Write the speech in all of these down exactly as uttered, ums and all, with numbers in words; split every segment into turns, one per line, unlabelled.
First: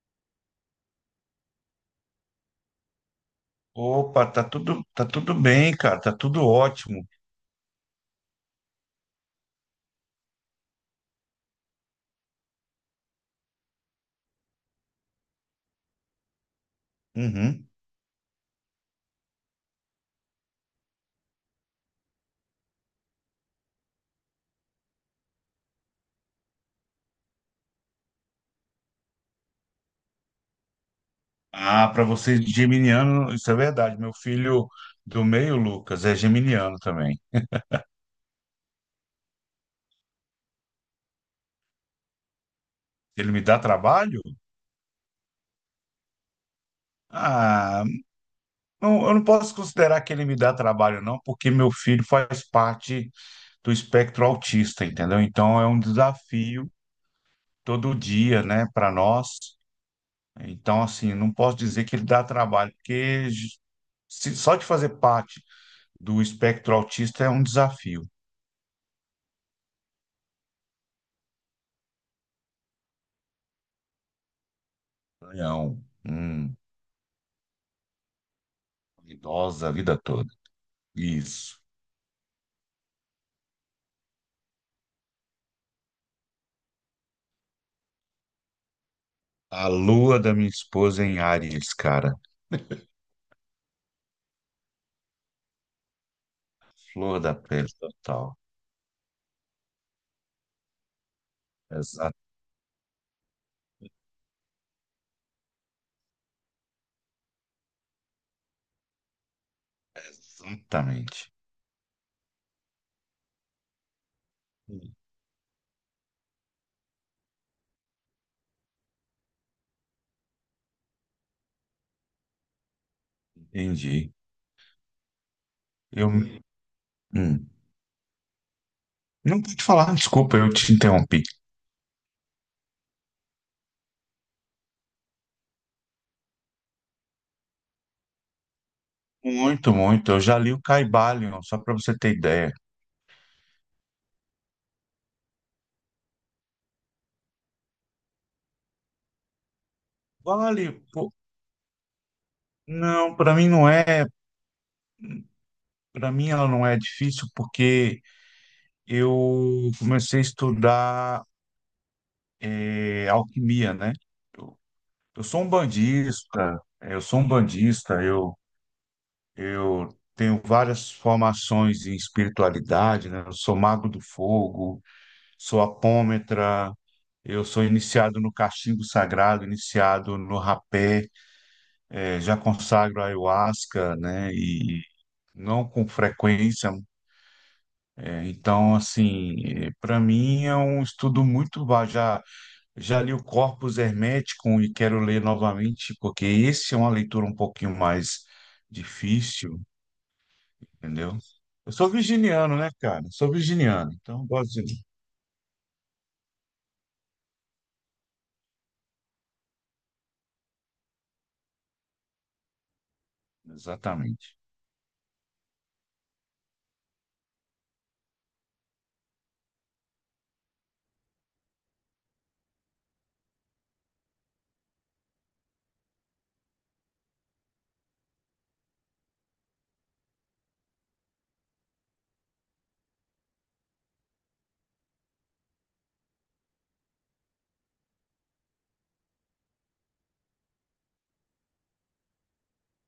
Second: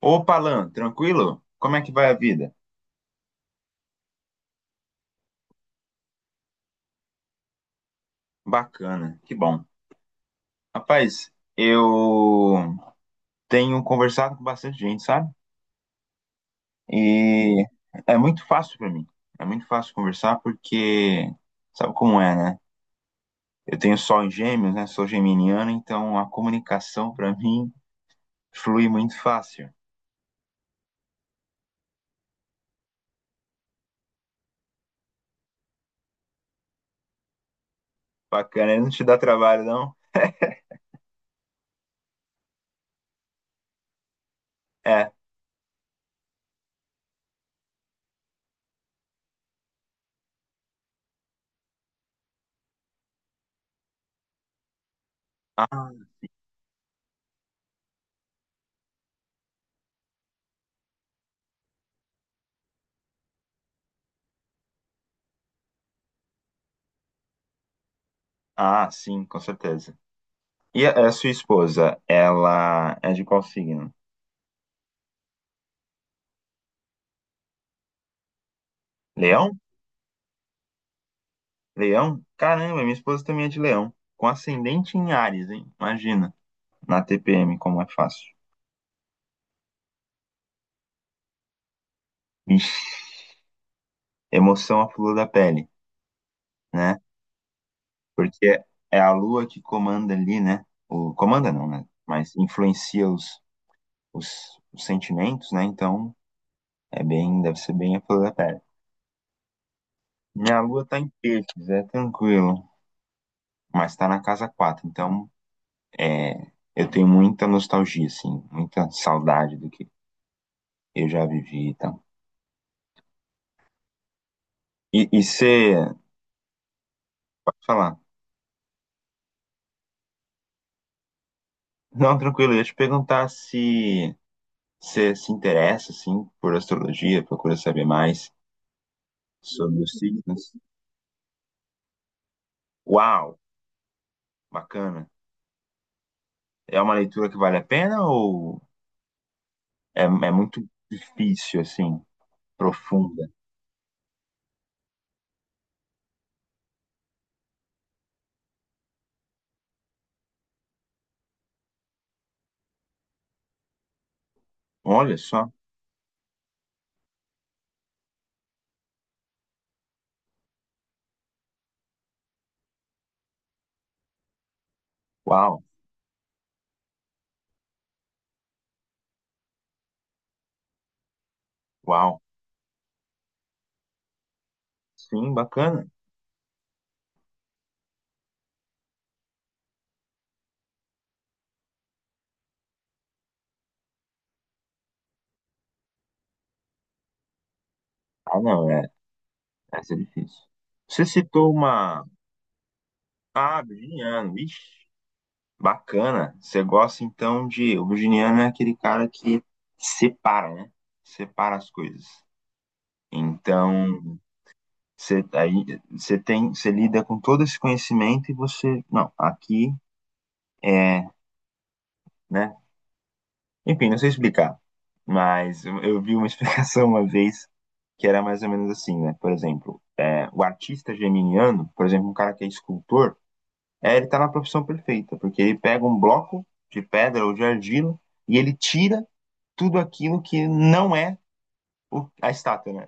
Opa, Alan, tranquilo? Como é que vai a vida?
Opa, tá tudo, tá tudo bem, cara, tá tudo ótimo.
Bacana, que bom. Rapaz, eu tenho conversado com bastante gente, sabe? E
Uhum.
é muito fácil pra mim. É muito fácil conversar porque sabe como é, né? Eu tenho sol em Gêmeos, né? Sou geminiano, então a comunicação pra mim flui muito fácil.
Ah, para vocês geminiano, isso é verdade. Meu filho do meio, Lucas, é geminiano também.
Bacana, não te dá trabalho, não?
Ele me dá trabalho?
É.
Ah, não- eu não posso considerar que ele me dá trabalho, não, porque meu filho faz parte do espectro autista, entendeu? Então é um
Ah,
desafio todo dia, né, para nós. Então, assim, não posso dizer que ele dá trabalho, porque se- só de fazer parte do espectro autista é um desafio.
ah, sim, com certeza. E a a sua esposa, ela é de qual signo?
Leão. Hum,
Leão?
idosa a vida toda. Isso.
Leão? Caramba, minha esposa também é de leão. Com ascendente em Áries, hein? Imagina. Na T P M, como é fácil.
A lua da minha esposa é em Áries, cara.
Ixi, emoção à flor da pele, né?
Flor da pele total.
Porque é a lua que comanda ali, né? O, comanda não, né?
Exa-
Mas influencia os, os, os sentimentos, né? Então, é bem, deve ser bem a flor da pele. Minha lua tá em
exatamente.
peixes, é tranquilo. Mas tá na casa quatro, então é, eu tenho muita nostalgia, assim, muita saudade do que eu já vivi então.
Entendi.
E tal. E você.
Eu, hum.
Pode falar.
Não pude falar, desculpa, eu te interrompi.
Não, tranquilo, eu ia te perguntar se você se interessa, assim, por astrologia, procura saber mais
Muito,
sobre os
muito. Eu já li
signos.
o Caibalion, só para você ter ideia.
Uau, bacana. É uma leitura que vale a pena ou é, é
Vale,
muito
pô,
difícil, assim,
não,
profunda?
para mim não é, para mim ela não é difícil porque eu comecei a estudar eh, alquimia, né?
Olha
Eu sou um
só,
bandista, é, eu sou um bandista, eu, eu tenho várias formações em espiritualidade, né? Eu sou mago do fogo, sou
uau,
apômetra, eu sou iniciado no cachimbo sagrado, iniciado no rapé, eh,
uau.
já consagro ayahuasca, né? E
Sim,
não com
bacana.
frequência. Eh, então, assim, para mim é um estudo muito vasto. Já Já li o Corpus Hermeticum e quero ler novamente, porque esse é uma leitura um pouquinho mais
Ah, não, é,
difícil,
essa é difícil. Você
entendeu?
citou
Eu sou
uma...
virginiano, né, cara? Sou
Ah,
virginiano, então eu
virginiano,
gosto de
ixi. Bacana. Você gosta então de. O virginiano é aquele cara que separa, né? Separa as coisas.
ler.
Então,
Exatamente.
você, aí, você tem, você lida com todo esse conhecimento e você. Não, aqui é, né? Enfim, não sei explicar. Mas eu eu vi uma explicação uma vez que era mais ou menos assim, né? Por exemplo, é, o artista geminiano, por exemplo, um cara que é escultor, é, ele tá na profissão perfeita, porque ele pega um bloco de pedra ou de argila e ele tira tudo aquilo que não é o- a estátua, né?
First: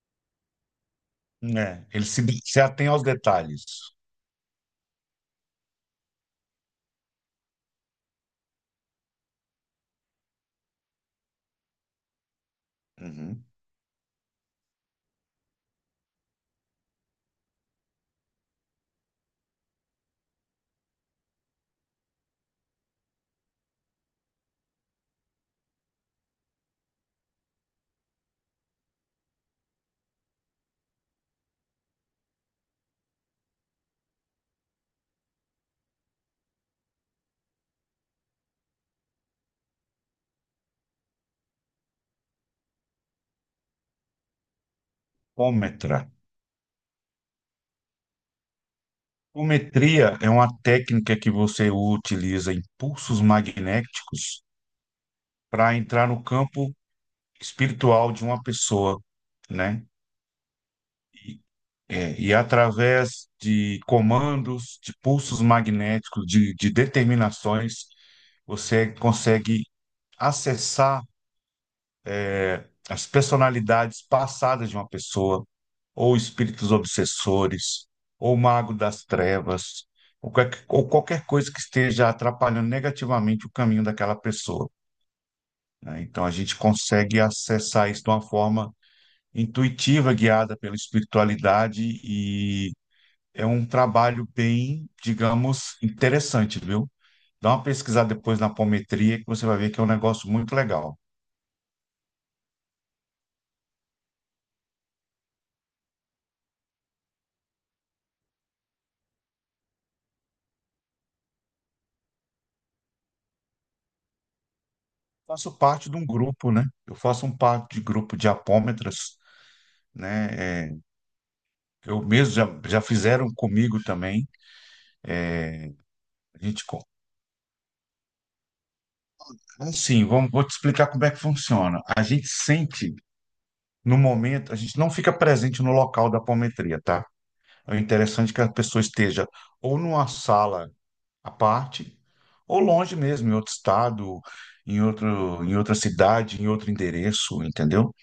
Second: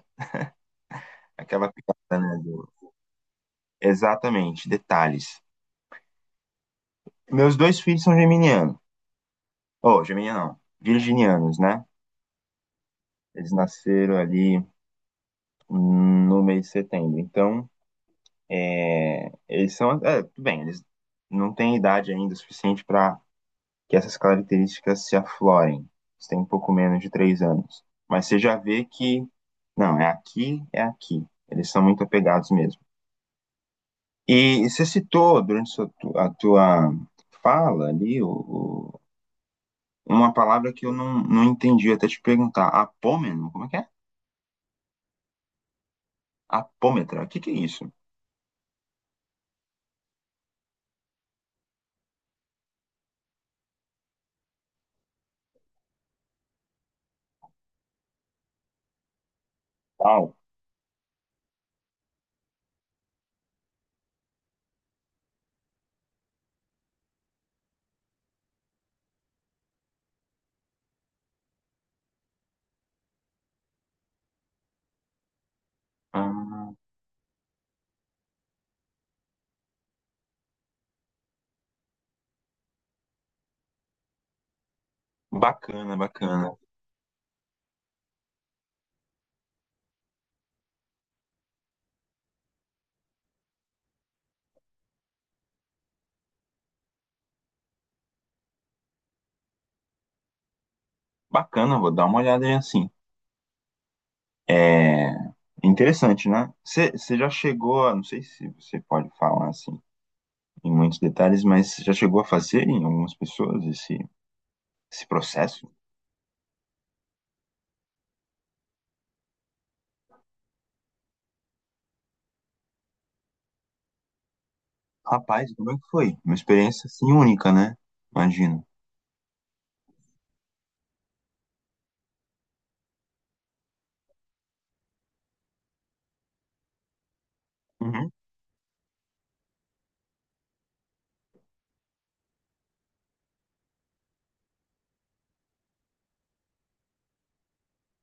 Aquela
É, ele
piada,
se,
né?
se
do-
atém aos detalhes.
Exatamente, detalhes. Meus dois filhos são geminianos. Oh, geminiano não. Virginianos, né?
Uhum.
Eles nasceram ali no mês de setembro. Então, é, eles são. É, tudo bem, eles não têm idade ainda suficiente para que essas características se aflorem. Eles têm um pouco menos de três anos. Mas você já vê que. Não, é aqui, é aqui. Eles são muito apegados mesmo. E, você citou durante sua tu- a tua fala ali o, o- uma palavra que eu não, não entendi até te perguntar. Apômeno, como é que é?
Ômetra.
Apômetra, o que que é isso?
Ometria é uma técnica que você utiliza impulsos magnéticos para entrar no campo espiritual de uma pessoa, né?
Uau.
É, e através de comandos, de pulsos magnéticos, de, de determinações, você consegue acessar é, as personalidades passadas de uma pessoa, ou espíritos
Ah,
obsessores, ou mago das trevas, ou, qualquer- ou qualquer coisa que esteja atrapalhando negativamente o caminho daquela pessoa,
bacana,
né? Então a
bacana.
gente consegue acessar isso de uma forma intuitiva, guiada pela espiritualidade e é um trabalho bem, digamos, interessante, viu? Dá uma pesquisada depois na apometria que você vai ver que é um negócio muito legal.
Bacana, vou dar uma olhada aí assim. É interessante, né? Você você já chegou a, não sei se você pode falar assim em muitos detalhes, mas você já chegou a fazer em algumas pessoas esse, esse
Faço
processo?
parte de um grupo, né? Eu faço um parte de grupo de apômetras, né? É, eu mesmo já, já fizeram comigo também.
Rapaz, como é que foi? Uma
A gente, co-
experiência assim única, né? Imagino.
assim, vamos, vou te explicar como é que funciona. A gente sente no momento, a gente não fica presente no local da apometria, tá? É
Uhum.
interessante que a pessoa esteja ou numa sala à parte, ou longe mesmo, em outro estado, em outro, em outra cidade, em outro endereço, entendeu?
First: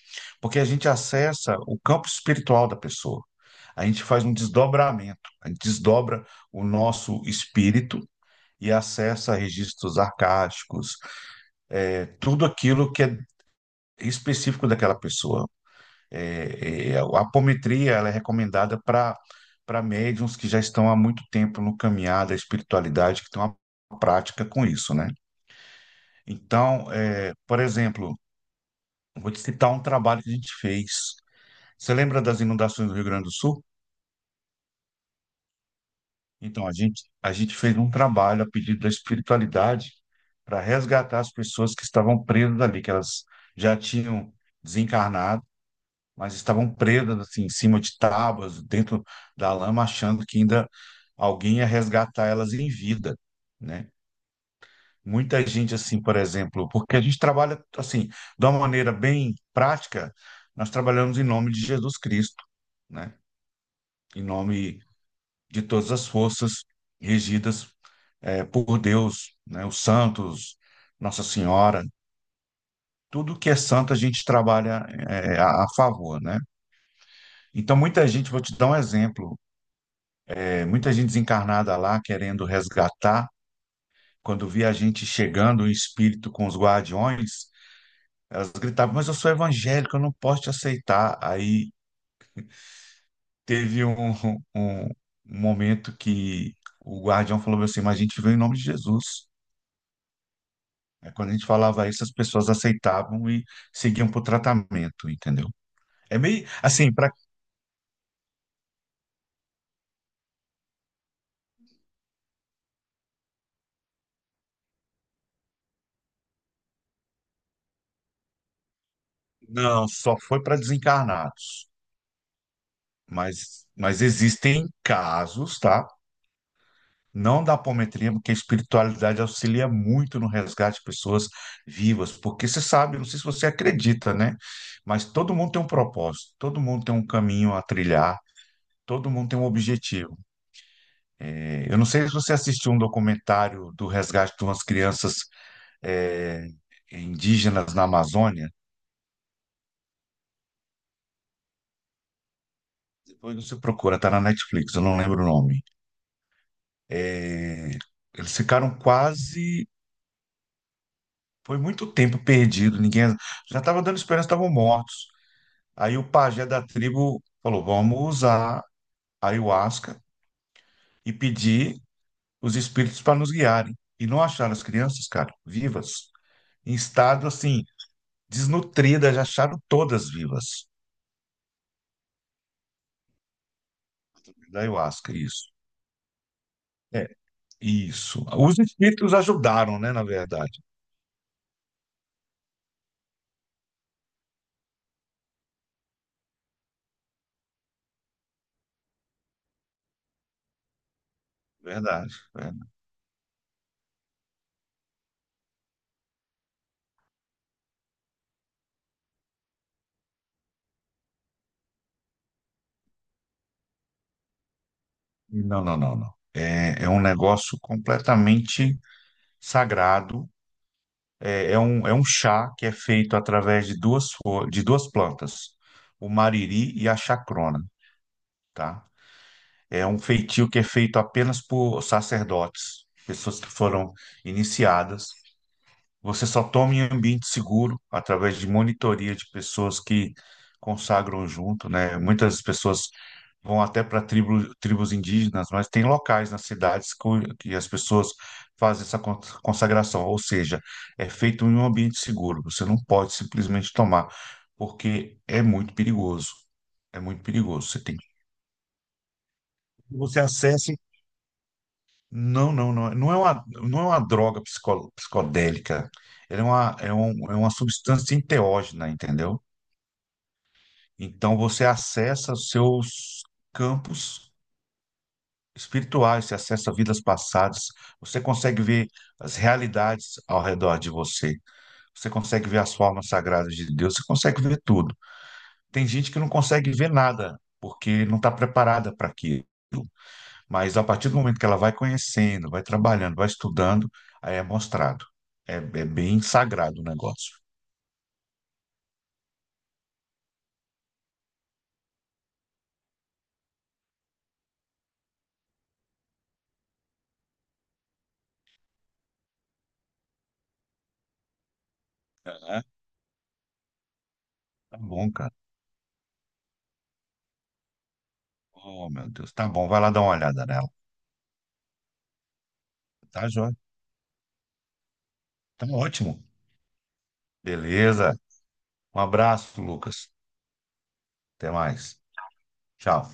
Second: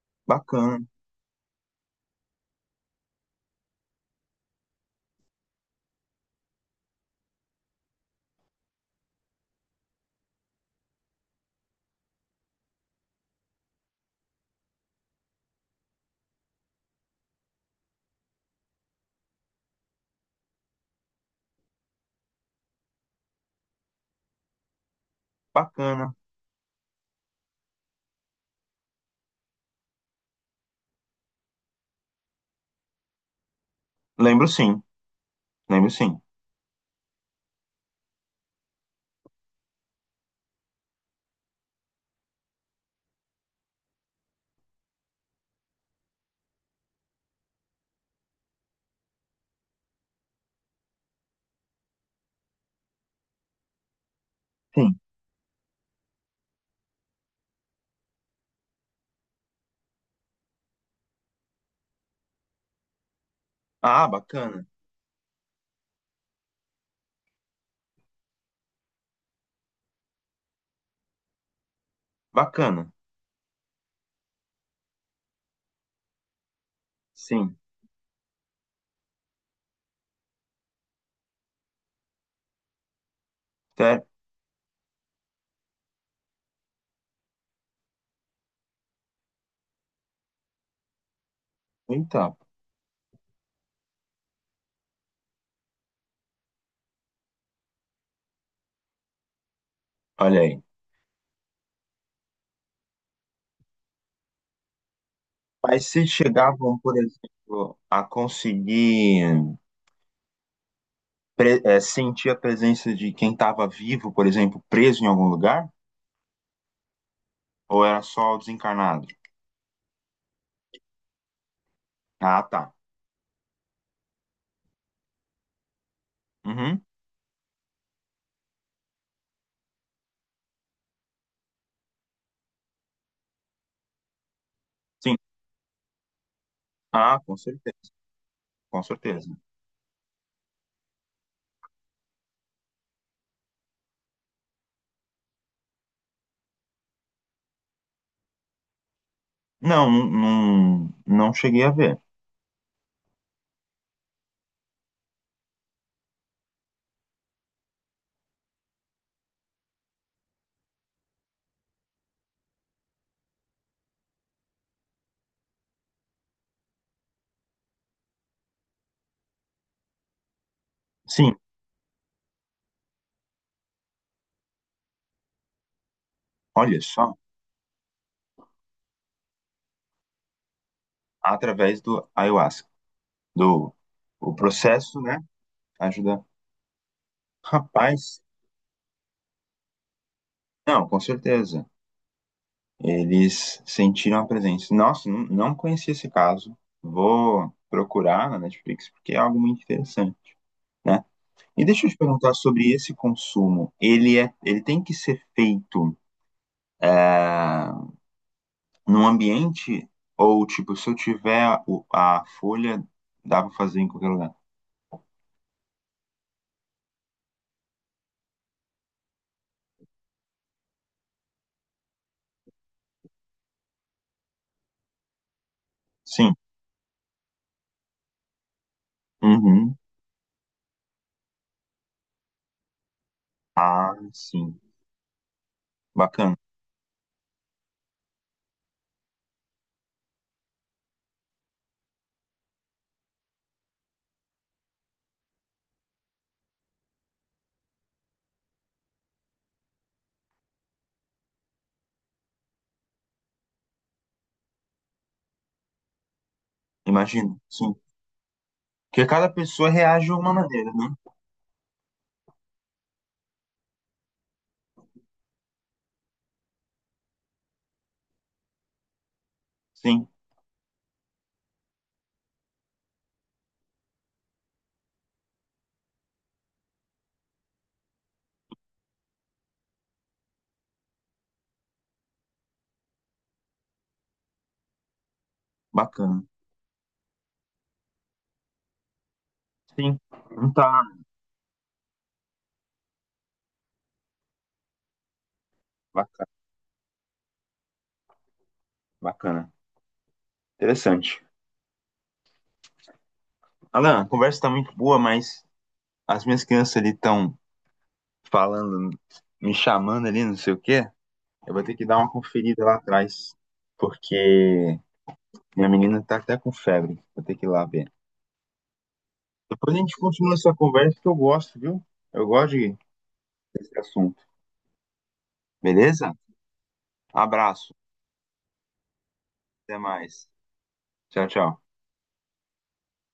Porque a
Bacana,
gente acessa o campo espiritual da pessoa. A gente faz um desdobramento, a gente desdobra o nosso espírito e acessa registros arcásticos, é, tudo aquilo que é específico daquela pessoa. É, é, é, a apometria, ela é recomendada para para médiums que já estão há muito tempo no caminhar da espiritualidade, que estão à prática com isso, né?
bacana.
Então, é, por exemplo, vou te citar um trabalho que a gente fez. Você lembra das inundações do Rio Grande do Sul?
Lembro sim, lembro sim.
Então, a gente, a gente fez um trabalho a pedido da espiritualidade para resgatar as pessoas que estavam presas ali, que elas já tinham desencarnado, mas estavam presas assim, em cima de tábuas, dentro da lama, achando que ainda alguém ia resgatar elas em vida, né?
Sim.
Muita gente, assim, por exemplo, porque a gente trabalha, assim, de uma maneira bem prática, nós trabalhamos em nome de Jesus Cristo, né?
Ah,
Em
bacana,
nome de todas as forças regidas, eh, por Deus, né? Os santos, Nossa Senhora,
bacana.
tudo que é santo a gente trabalha, eh, a, a favor, né?
Sim.
Então, muita gente, vou te dar um exemplo, eh, muita gente desencarnada lá querendo resgatar,
Até...
quando via a gente chegando, o espírito com os guardiões, elas gritavam, mas eu sou evangélico, eu não posso te aceitar. Aí
Eita,
teve um, um, um momento que o guardião falou assim, mas a gente veio em nome de Jesus.
olha aí.
Aí, quando a gente falava isso, as pessoas aceitavam e seguiam para o tratamento, entendeu?
Mas se
É meio
chegavam,
assim,
por
para
exemplo, a conseguir pre- eh, sentir a presença de quem estava vivo, por exemplo, preso em algum lugar? Ou era só o desencarnado?
não, só foi para desencarnados,
Ah, tá.
mas, mas existem casos, tá?
Uhum.
Não da apometria, porque a espiritualidade auxilia muito no resgate de pessoas vivas, porque você sabe, não sei se você acredita, né? Mas
Sim.
todo mundo tem um propósito, todo mundo tem um
Ah, com
caminho a
certeza,
trilhar,
com
todo mundo
certeza.
tem um objetivo. É, eu não sei se você assistiu um documentário do resgate de umas crianças é, indígenas na Amazônia,
Não, não, não não cheguei a ver.
depois você procura, tá na Netflix, eu não lembro o nome. É, eles ficaram quase, foi muito tempo perdido, ninguém já estava dando esperança, estavam mortos. Aí o pajé da tribo falou: vamos usar a ayahuasca e
Sim,
pedir os espíritos para nos guiarem. E não acharam as crianças, cara, vivas, em
olha só,
estado assim, desnutridas, já acharam todas vivas
através do ayahuasca, do o
da
processo,
ayahuasca,
né?
isso.
Ajudar.
É,
Rapaz,
isso. Os espíritos ajudaram, né, na verdade.
não, com certeza. Eles sentiram a presença. Nossa, não não conheci esse caso. Vou procurar na Netflix porque é algo muito interessante, né? E deixa eu te
Verdade,
perguntar
verdade.
sobre esse consumo. Ele é, ele tem que ser feito num ambiente ou tipo, se eu tiver o- a folha, dá pra fazer em qualquer lugar?
Não, não, não, não. É, é um negócio completamente sagrado. É, é um, é um chá que é feito através de duas, fo- de duas plantas, o
Sim.
mariri e a chacrona, tá?
Uhum.
É um feitio que é feito apenas por sacerdotes, pessoas que foram
Ah, sim.
iniciadas. Você
Bacana.
só toma em ambiente seguro através de monitoria de pessoas que consagram junto, né? Muitas pessoas vão até para tribo, tribos indígenas, mas tem locais nas cidades co- que as pessoas fazem essa con- consagração, ou seja, é feito em um ambiente seguro. Você não pode simplesmente tomar, porque é muito perigoso. É muito
Imagino.
perigoso.
Sim.
Você tem que
Porque cada pessoa reage de
você
uma maneira,
acessa
né?
não, não, não. é- Não é uma, não é uma droga psico- psicodélica. Ele é uma, é um, é uma substância enteógena, entendeu?
Sim.
Então você acessa os seus campos espirituais, você acessa vidas passadas, você consegue ver as realidades ao redor de você, você consegue ver as formas sagradas de Deus, você consegue ver tudo. Tem gente que
Bacana.
não consegue ver nada, porque não está preparada para aquilo.
Sim, não
Mas a
tá.
partir do momento que ela vai conhecendo, vai trabalhando, vai estudando, aí é mostrado. É, é bem
Bacana,
sagrado o negócio.
bacana. Interessante. Alan, a conversa tá muito boa, mas as minhas crianças ali estão falando, me chamando ali, não sei o quê. Eu vou ter que dar uma
Aham.
conferida lá atrás,
Tá
porque
bom, cara.
minha menina tá até com febre. Vou ter que ir lá ver.
Oh, meu Deus. Tá bom,
Depois
vai
a
lá
gente
dar uma
continua
olhada
essa
nela.
conversa que eu gosto, viu? Eu gosto de-
Tá, joia?
desse assunto.
Tá
Beleza?
ótimo.
Um abraço.
Beleza. Um abraço,
Até
Lucas.
mais. Tchau,
Até
tchau.
mais. Tchau.